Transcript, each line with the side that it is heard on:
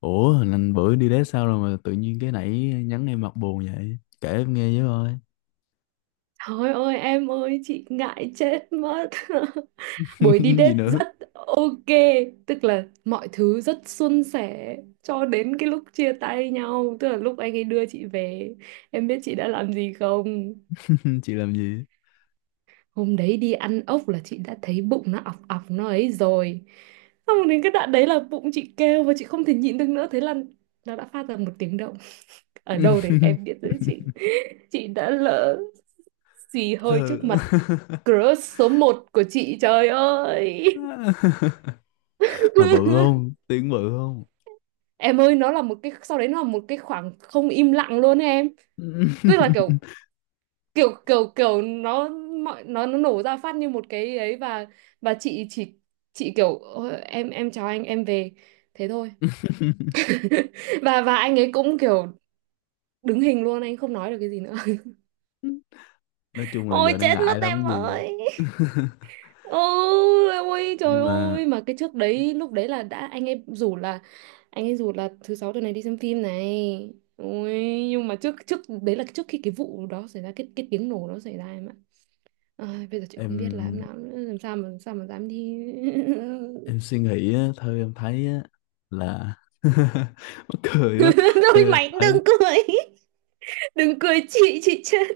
left: Ủa, hình anh bữa đi đế sao rồi mà tự nhiên cái nãy nhắn em mặt buồn vậy? Kể em nghe với coi.
right: Thôi ơi, em ơi, chị ngại chết mất. Buổi đi
left: Gì
right: date
left: nữa?
right: rất ok. Tức là mọi thứ rất suôn sẻ. Cho đến cái lúc chia tay nhau, tức là lúc anh ấy đưa chị về. Em biết chị đã làm gì không?
left: Chị làm gì?
right: Hôm đấy đi ăn ốc là chị đã thấy bụng nó ọc ọc nó ấy rồi. Xong đến cái đoạn đấy là bụng chị kêu, và chị không thể nhịn được nữa. Thế là nó đã phát ra một tiếng động. Ở đâu đấy em biết đấy chị đã lỡ xì hơi
left: Sợ.
right: trước mặt crush số một của chị, trời ơi.
left: Mà bự không? Tiếng bự không?
right: Em ơi, nó là một cái, sau đấy nó là một cái khoảng không im lặng luôn ấy, em. Tức là kiểu kiểu kiểu kiểu nó, nó nổ ra phát như một cái ấy, và chị chỉ, chị kiểu "Ôi, em chào anh, em về." Thế thôi. Và anh ấy cũng kiểu đứng hình luôn, anh không nói được cái gì nữa.
left: Nói chung là
right: Ôi
left: giờ đang
right: chết mất
left: ngại lắm
right: em
left: gì.
right: ơi. Ôi, ôi trời
left: Nhưng mà
right: ơi, mà cái trước đấy lúc đấy là đã, anh ấy rủ là thứ sáu tuần này đi xem phim này, ôi. Nhưng mà trước trước đấy là trước khi cái vụ đó xảy ra, cái tiếng nổ đó xảy ra, em ạ. Ai, bây giờ chị không biết là em
left: em
right: nào nữa, làm sao mà dám đi.
left: em suy nghĩ á, theo em thấy á, là mắc cười quá. Theo
right: Thôi
left: em
right: mày
left: thấy
right: đừng cười, chị chết.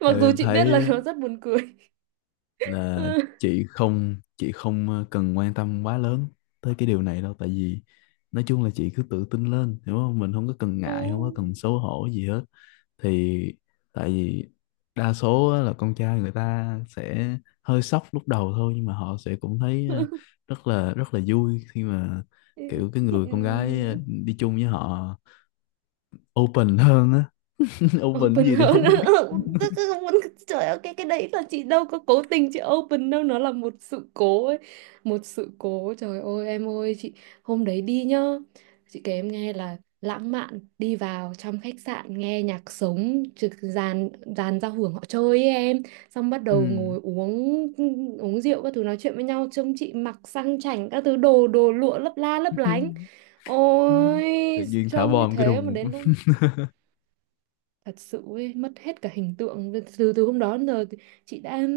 right: Mặc
left: theo
right: dù
left: em
right: chị biết
left: thấy
right: là
left: á,
right: nó rất buồn cười.
left: là chị không cần quan tâm quá lớn tới cái điều này đâu, tại vì nói chung là chị cứ tự tin lên, hiểu không? Mình không có cần ngại, không có cần xấu hổ gì hết thì, tại vì đa số á, là con trai người ta sẽ hơi sốc lúc đầu thôi, nhưng mà họ sẽ cũng thấy rất là vui khi mà kiểu
right: Ừ.
left: cái người con gái đi chung với họ open hơn á. Open
right: Open
left: gì thì
right: hơn.
left: không biết.
right: Ừ, tức là muốn, trời ơi, cái đấy là chị đâu có cố tình chị open đâu, nó là một sự cố ấy. Một sự cố, trời ơi em ơi, chị hôm đấy đi nhá, chị kể em nghe là lãng mạn, đi vào trong khách sạn nghe nhạc sống trực, dàn dàn giao hưởng họ chơi ấy em. Xong bắt
left: Ừ.
right: đầu ngồi uống uống rượu các thứ, nói chuyện với nhau, trông chị mặc sang chảnh các thứ đồ đồ lụa lấp la lấp lánh. Ôi,
left: Tự nhiên thả
right: trông như
left: bom cái
right: thế mà
left: đùng.
right: đến lúc thật sự ấy, mất hết cả hình tượng. Từ từ hôm đó đến giờ thì chị đã,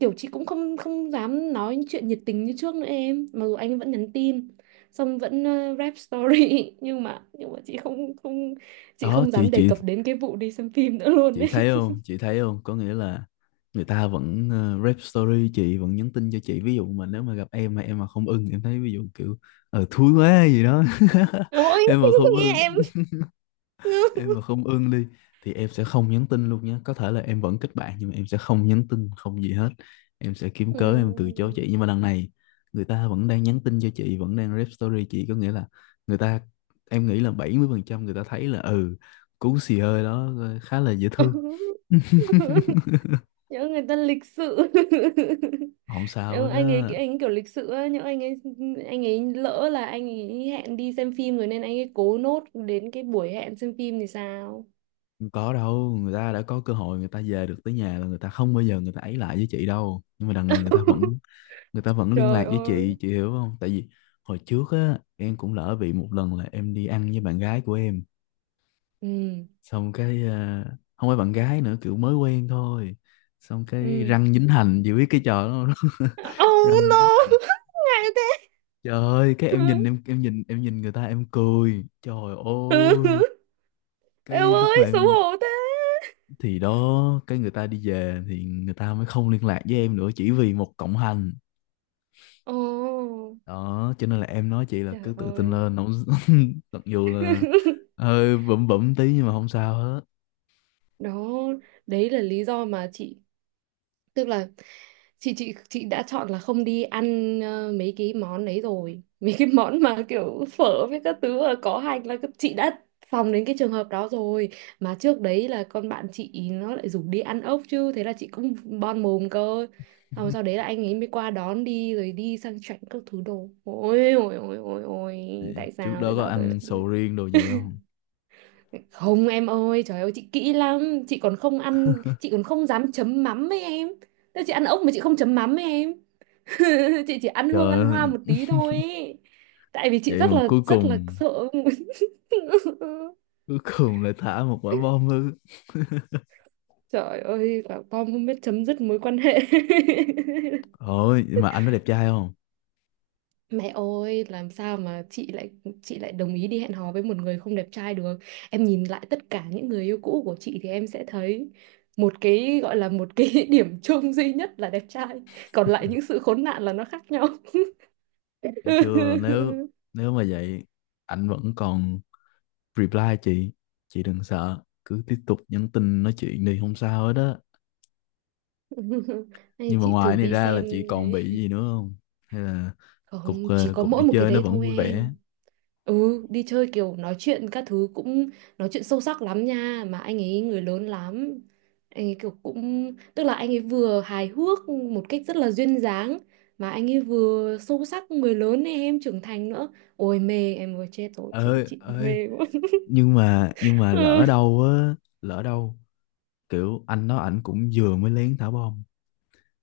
right: kiểu chị cũng không không dám nói những chuyện nhiệt tình như trước nữa em, mặc dù anh vẫn nhắn tin, xong vẫn rap story. Nhưng mà chị không, không, chị
left: Đó
right: không
left: chị
right: dám đề
left: chị
right: cập đến cái vụ đi xem phim nữa luôn
left: chị
right: ấy.
left: thấy không chị thấy không có nghĩa là người ta vẫn rep story chị, vẫn nhắn tin cho chị. Ví dụ mà nếu mà gặp em mà không ưng, em thấy ví dụ kiểu thúi quá gì đó.
right: Ôi.
left: em mà không
right: Nghe
left: ưng
right: em.
left: em mà không ưng đi thì em sẽ không nhắn tin luôn nhé, có thể là em vẫn kết bạn nhưng mà em sẽ không nhắn tin không gì hết, em sẽ kiếm
right: Ừ.
left: cớ em từ chối chị. Nhưng mà đằng này người ta vẫn đang nhắn tin cho chị, vẫn đang rep story chị, có nghĩa là người ta, em nghĩ là 70% người ta thấy là ừ, cú xì hơi đó khá là dễ thương.
right: Nhớ người ta lịch sự.
left: Không sao hết
right: Ừ, anh ấy
left: á.
right: anh ấy kiểu lịch sự ấy, nhưng anh ấy lỡ là anh ấy hẹn đi xem phim rồi nên anh ấy cố nốt đến cái buổi hẹn xem phim thì sao.
left: Không có đâu, người ta đã có cơ hội người ta về được tới nhà là người ta không bao giờ người ta ấy lại với chị đâu, nhưng mà đằng này người ta vẫn, liên
right: Trời
left: lạc với
right: ơi.
left: chị hiểu không? Tại vì hồi trước á, em cũng lỡ bị một lần là em đi ăn với bạn gái của em,
right: Ừ,
left: xong cái không phải bạn gái nữa, kiểu mới quen thôi, xong cái
right: ừ.
left: răng dính hành, chị biết cái trò đó không?
right: Oh
left: Răng dính hành,
right: no. Ngại thế.
left: trời ơi, cái
right: Ừ.
left: em nhìn người ta, em cười, trời ơi cái
right: Em
left: lúc mà
right: ơi xấu
left: em,
right: hổ thế.
left: thì đó cái người ta đi về thì người ta mới không liên lạc với em nữa, chỉ vì một cộng hành
right: Ồ,
left: đó. Cho nên là em nói chị là
right: trời
left: cứ tự tin
right: ơi.
left: lên, không? Mặc dù là hơi bẩm bẩm tí nhưng mà không sao hết.
right: Đó, đấy là lý do mà chị, tức là chị đã chọn là không đi ăn mấy cái món đấy rồi. Mấy cái món mà kiểu phở với các thứ mà có hành là chị đã phòng đến cái trường hợp đó rồi. Mà trước đấy là con bạn chị ý nó lại rủ đi ăn ốc chứ, thế là chị cũng bon mồm cơ. Xong rồi sau đấy là anh ấy mới qua đón đi, rồi đi sang chảnh các thứ đồ, ôi ôi ôi ôi ôi. Tại
left: Trước
right: sao, tại
left: đó có
right: sao tôi lại
left: ăn
right: như thế?
left: sầu riêng đồ gì không?
right: Không em ơi, trời ơi, chị kỹ lắm, chị còn không ăn, chị còn không dám chấm mắm với em. Thế chị ăn ốc mà chị không chấm mắm với em. Chị chỉ ăn hương
left: Trời
right: ăn
left: ơi,
right: hoa một tí thôi ý. Tại vì chị
left: vậy mà cuối
right: rất là
left: cùng
right: sợ.
left: lại thả một quả bom ư?
right: Trời ơi bảo tom không biết chấm dứt mối quan hệ.
left: Ôi, mà anh có đẹp trai không?
right: Mẹ ơi, làm sao mà chị lại, đồng ý đi hẹn hò với một người không đẹp trai được. Em nhìn lại tất cả những người yêu cũ của chị thì em sẽ thấy một cái gọi là, một cái điểm chung duy nhất là đẹp trai. Còn lại những sự khốn nạn là nó khác nhau.
left: Thấy chưa, nếu nếu mà vậy, anh vẫn còn reply chị đừng sợ, cứ tiếp tục nhắn tin nói chuyện đi, không sao hết đó.
right: Hay
left: Nhưng mà
right: chị
left: ngoài
right: thử
left: này
right: đi
left: ra là
right: xem
left: chị còn
right: đấy.
left: bị gì nữa không? Hay là cuộc
right: Không, chỉ
left: ờ,
right: có
left: cuộc
right: mỗi
left: đi
right: một cái
left: chơi nó
right: đấy
left: vẫn
right: thôi
left: vui vẻ?
right: em. Ừ, đi chơi kiểu nói chuyện các thứ cũng nói chuyện sâu sắc lắm nha, mà anh ấy người lớn lắm. Anh ấy kiểu cũng, tức là anh ấy vừa hài hước một cách rất là duyên dáng, mà anh ấy vừa sâu sắc người lớn này em, trưởng thành nữa. Ôi mê, em vừa chết rồi chị
left: Ơi
right: chị
left: ơi,
right: mê quá.
left: nhưng mà
right: Ừ.
left: lỡ đâu kiểu anh đó ảnh cũng vừa mới lén thả bom,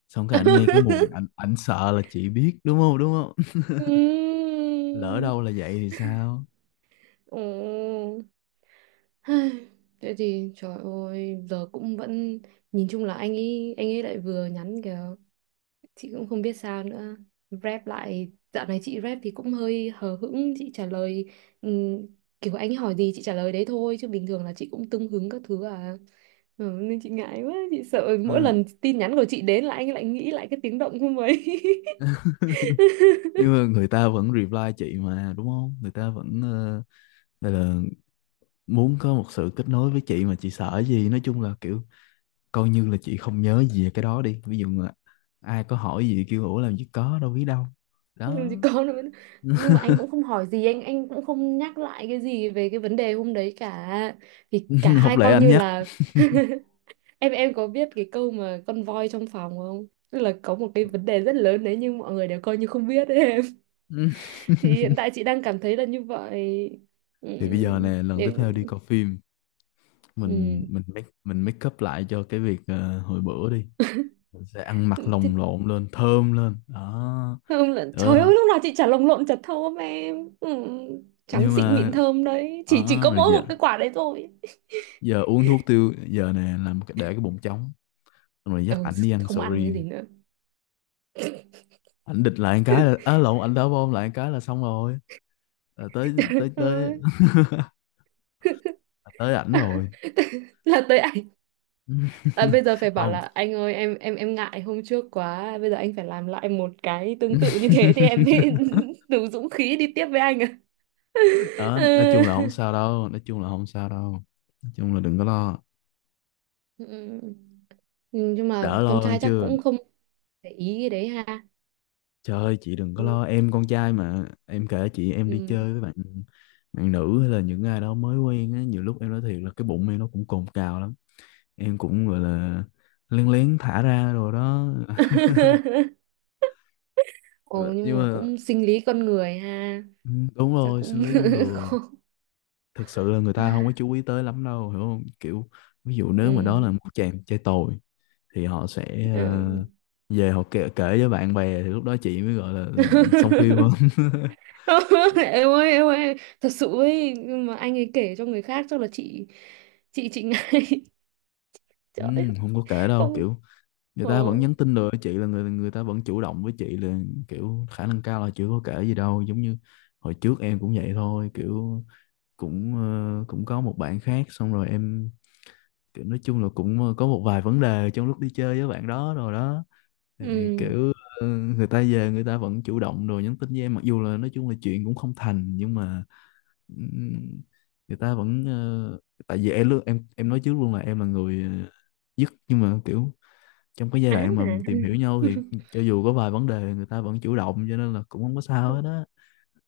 left: xong cái ảnh nghe cái mùi, ảnh ảnh sợ là chị biết, đúng không, đúng không? Lỡ
right: Ừm.
left: đâu là vậy thì sao?
right: Ừ. Ai, thế thì trời ơi giờ cũng vẫn, nhìn chung là anh ấy lại vừa nhắn kìa, chị cũng không biết sao nữa, rep lại dạo này chị rep thì cũng hơi hờ hững chị trả lời, ừm, kiểu anh ấy hỏi gì chị trả lời đấy thôi, chứ bình thường là chị cũng tưng hứng các thứ à. Ừ, nên chị ngại quá, chị sợ mỗi
left: Ừ,
right: lần tin nhắn của chị đến là anh ấy lại nghĩ lại cái tiếng động không ấy.
left: nhưng mà người ta vẫn reply chị mà, đúng không? Người ta vẫn gọi là muốn có một sự kết nối với chị, mà chị sợ gì? Nói chung là kiểu coi như là chị không nhớ gì về cái đó đi, ví dụ là ai có hỏi gì kêu ủa làm gì có đâu, biết đâu
right: Ừ,
left: đó.
right: thì con nó mới- nhưng mà anh cũng không hỏi gì, anh cũng không nhắc lại cái gì về cái vấn đề hôm đấy cả, thì cả
left: Học
right: hai
left: lẽ
right: coi
left: anh
right: như
left: nhắc.
right: là, em có biết cái câu mà con voi trong phòng không? Tức là có một cái vấn đề rất lớn đấy nhưng mọi người đều coi như không biết ấy em.
left: Ừ.
right: Thì hiện tại chị đang cảm thấy là như vậy. Ừ,
left: Thì bây giờ nè, lần tiếp
right: để,
left: theo đi coi phim, mình
right: ừ.
left: mình make mình make up lại cho cái việc hồi bữa đi, mình sẽ ăn mặc lồng
right: Thì
left: lộn lên, thơm lên đó.
right: thơm là, trời
left: Ờ,
right: ơi lúc nào chị chả lồng lộn chả thơm em. Ừ. Trắng
left: nhưng
right: xịn
left: mà
right: mịn thơm đấy, chỉ
left: đó,
right: có
left: rồi
right: mỗi
left: giờ,
right: một cái quả đấy thôi.
left: uống thuốc tiêu giờ nè, làm để cái bụng trống, xong rồi dắt
right: Ừ,
left: ảnh đi ăn
right: không
left: sầu
right: ăn cái gì
left: riêng,
right: nữa.
left: ảnh địch lại một cái là, á lộn, ảnh đá bom lại một cái là xong rồi, là tới tới tới.
right: Ừ.
left: Tới ảnh rồi.
right: Là tới anh. À, bây giờ phải bảo
left: Không.
right: là anh ơi em, em ngại hôm trước quá, bây giờ anh phải làm lại một cái tương tự như thế thì em mới đủ dũng khí đi tiếp với anh à.
left: Đó, nói chung là không
right: Ừ.
left: sao đâu, nói chung là không sao đâu, nói chung là đừng có lo.
right: Ừ. Nhưng mà
left: Đỡ lo
right: con
left: hơn
right: trai chắc
left: chưa?
right: cũng không để ý cái đấy ha.
left: Trời ơi chị đừng có lo,
right: Ừ.
left: em con trai mà, em kể chị, em đi
right: Ừ.
left: chơi với bạn bạn nữ hay là những ai đó mới quen á, nhiều lúc em nói thiệt là cái bụng em nó cũng cồn cào lắm, em cũng gọi là lén lén thả ra rồi đó.
right: Ồ,
left: Nhưng
right: nhưng mà
left: mà
right: cũng sinh lý con người ha.
left: ừ, đúng
right: Chắc
left: rồi, sinh
right: cũng
left: lý con người.
right: khó.
left: Thực sự là người ta không có chú ý tới lắm đâu, hiểu không? Kiểu ví dụ nếu mà đó
right: Ừ.
left: là một chàng trai tồi thì họ sẽ
right: Ừ.
left: về họ kể với bạn bè, thì lúc đó chị mới gọi là ừ, xong phim hơn.
right: Em ơi, em ơi, thật sự ấy, nhưng mà anh ấy kể cho người khác chắc là chị ngay.
left: Ừ,
right: Trời ơi.
left: không có kể đâu,
right: Không.
left: kiểu người
right: Ờ.
left: ta vẫn nhắn tin được chị là người người ta vẫn chủ động với chị là kiểu khả năng cao là chưa có kể gì đâu. Giống như hồi trước em cũng vậy thôi, kiểu cũng có một bạn khác, xong rồi em kiểu nói chung là cũng ờ, có một vài vấn đề trong lúc đi chơi với bạn đó rồi đó, thì
right: Ừ.
left: kiểu người ta về người ta vẫn chủ động rồi nhắn tin với em, mặc dù là nói chung là chuyện cũng không thành, nhưng mà ừm, người ta vẫn tại vì em nói trước luôn là em là người dứt, nhưng mà kiểu trong cái giai
right: Á à.
left: đoạn mà tìm hiểu nhau thì cho dù có vài vấn đề người ta vẫn chủ động, cho nên là cũng không có sao hết á,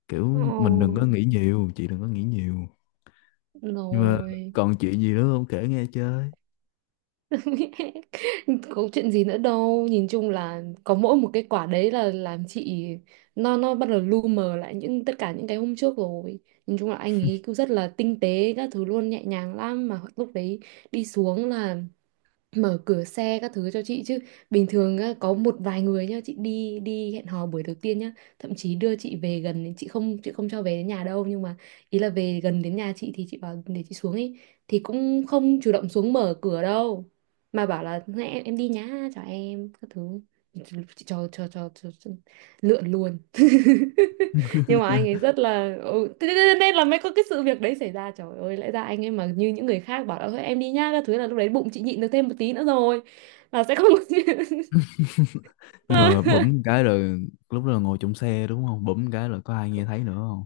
left: kiểu mình đừng có
right: Ờ.
left: nghĩ nhiều, chị đừng có nghĩ nhiều. Nhưng mà
right: Rồi.
left: còn chuyện gì nữa không, kể nghe chơi?
right: Có chuyện gì nữa đâu, nhìn chung là có mỗi một cái quả đấy là làm chị, nó bắt đầu lu mờ lại những, tất cả những cái hôm trước rồi. Nhìn chung là anh ấy cứ rất là tinh tế các thứ luôn, nhẹ nhàng lắm, mà lúc đấy đi xuống là mở cửa xe các thứ cho chị chứ. Bình thường á, có một vài người nhá, chị đi, hẹn hò buổi đầu tiên nhá, thậm chí đưa chị về chị không, cho về đến nhà đâu, nhưng mà ý là về gần đến nhà chị thì chị bảo để chị xuống ấy, thì cũng không chủ động xuống mở cửa đâu, mà bảo là "Này, em đi nhá, chào em các thứ." Chị cho lượn luôn. Nhưng mà anh ấy rất là, thế thế- thế nên là mới có cái sự việc đấy xảy ra, trời ơi, lẽ ra anh ấy mà như những người khác bảo là thôi em đi nhá các thứ là lúc đấy bụng chị nhịn được thêm một tí nữa rồi, là sẽ không.
left: Nhưng mà bấm cái là, lúc đó là ngồi trong xe đúng không, bấm cái là có ai nghe thấy nữa không?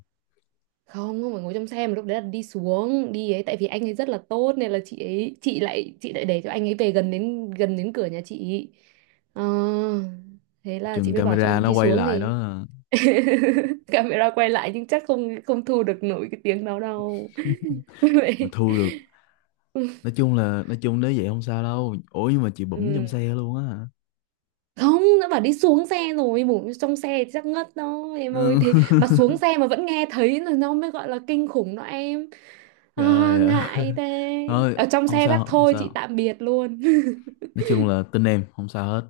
right: Không, không phải ngồi trong xe, mà lúc đấy là đi xuống đi ấy, tại vì anh ấy rất là tốt nên là chị lại để cho anh ấy về gần đến cửa nhà chị. Ờ, thế là chị
left: Chừng
right: mới bảo cho
left: camera nó
right: đi
left: quay
right: xuống
left: lại
right: thì camera quay lại nhưng chắc không không thu được nổi cái tiếng đó đâu.
left: mà
right: Vậy.
left: thu được, nói chung là nói chung nếu vậy không sao đâu. Ủa nhưng mà chị bấm
right: Ừ.
left: trong xe luôn á hả?
right: Không, đã bảo đi xuống xe rồi, bổ trong xe thì chắc ngất đó em ơi,
left: Ừ.
right: thế mà xuống xe mà vẫn nghe thấy là nó mới gọi là kinh khủng đó em. À,
left: Trời ơi.
right: ngại thế,
left: Thôi
right: ở trong
left: không
right: xe chắc
left: sao, không
right: thôi chị
left: sao,
right: tạm biệt luôn.
left: nói chung là tin em không sao hết.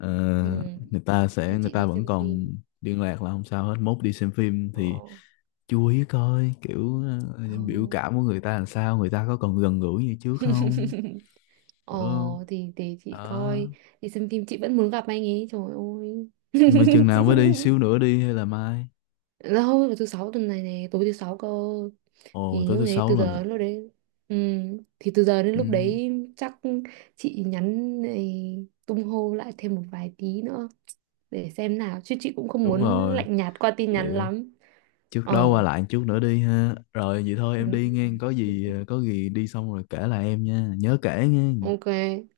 left: Ờ,
right: Ừ. Thế
left: người
right: chị
left: ta
right: đi xem
left: vẫn còn
right: phim.
left: liên lạc là không sao hết, mốt đi xem phim
right: Ờ,
left: thì chú ý coi kiểu
right: ờ.
left: biểu cảm của người ta làm sao, người ta có còn gần gũi như trước không.
right: Ờ,
left: Hiểu không?
right: thì để chị
left: Đó.
right: coi, đi xem phim chị vẫn muốn gặp anh ấy, trời ơi.
left: Nhưng mà chừng
right: Chị...
left: nào mới đi, xíu nữa đi hay là mai?
right: đâu vào thứ sáu tuần này nè, tối thứ sáu cơ.
left: Ồ
right: Thì
left: tối
right: lúc
left: thứ
right: đấy
left: sáu. Ừ.
right: từ
left: Lần
right: giờ
left: à?
right: đến lúc đấy, ừ, thì từ giờ đến lúc
left: Ừ,
right: đấy chắc chị nhắn này, tung hô lại thêm một vài tí nữa, để xem nào chứ chị cũng không
left: đúng
right: muốn
left: rồi.
right: lạnh nhạt qua tin nhắn
left: Kiểu
right: lắm.
left: trước đó qua
right: Ờ.
left: lại chút nữa đi ha, rồi vậy thôi
right: Ừ,
left: em đi nghe, có gì đi xong rồi kể lại em nha, nhớ kể nghe.
right: ok.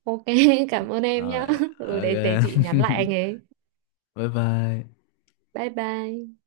right: Ok. Cảm ơn em
left: Rồi
right: nhá. Ừ, để
left: ok.
right: chị nhắn lại anh ấy.
left: Bye bye.
right: Bye bye.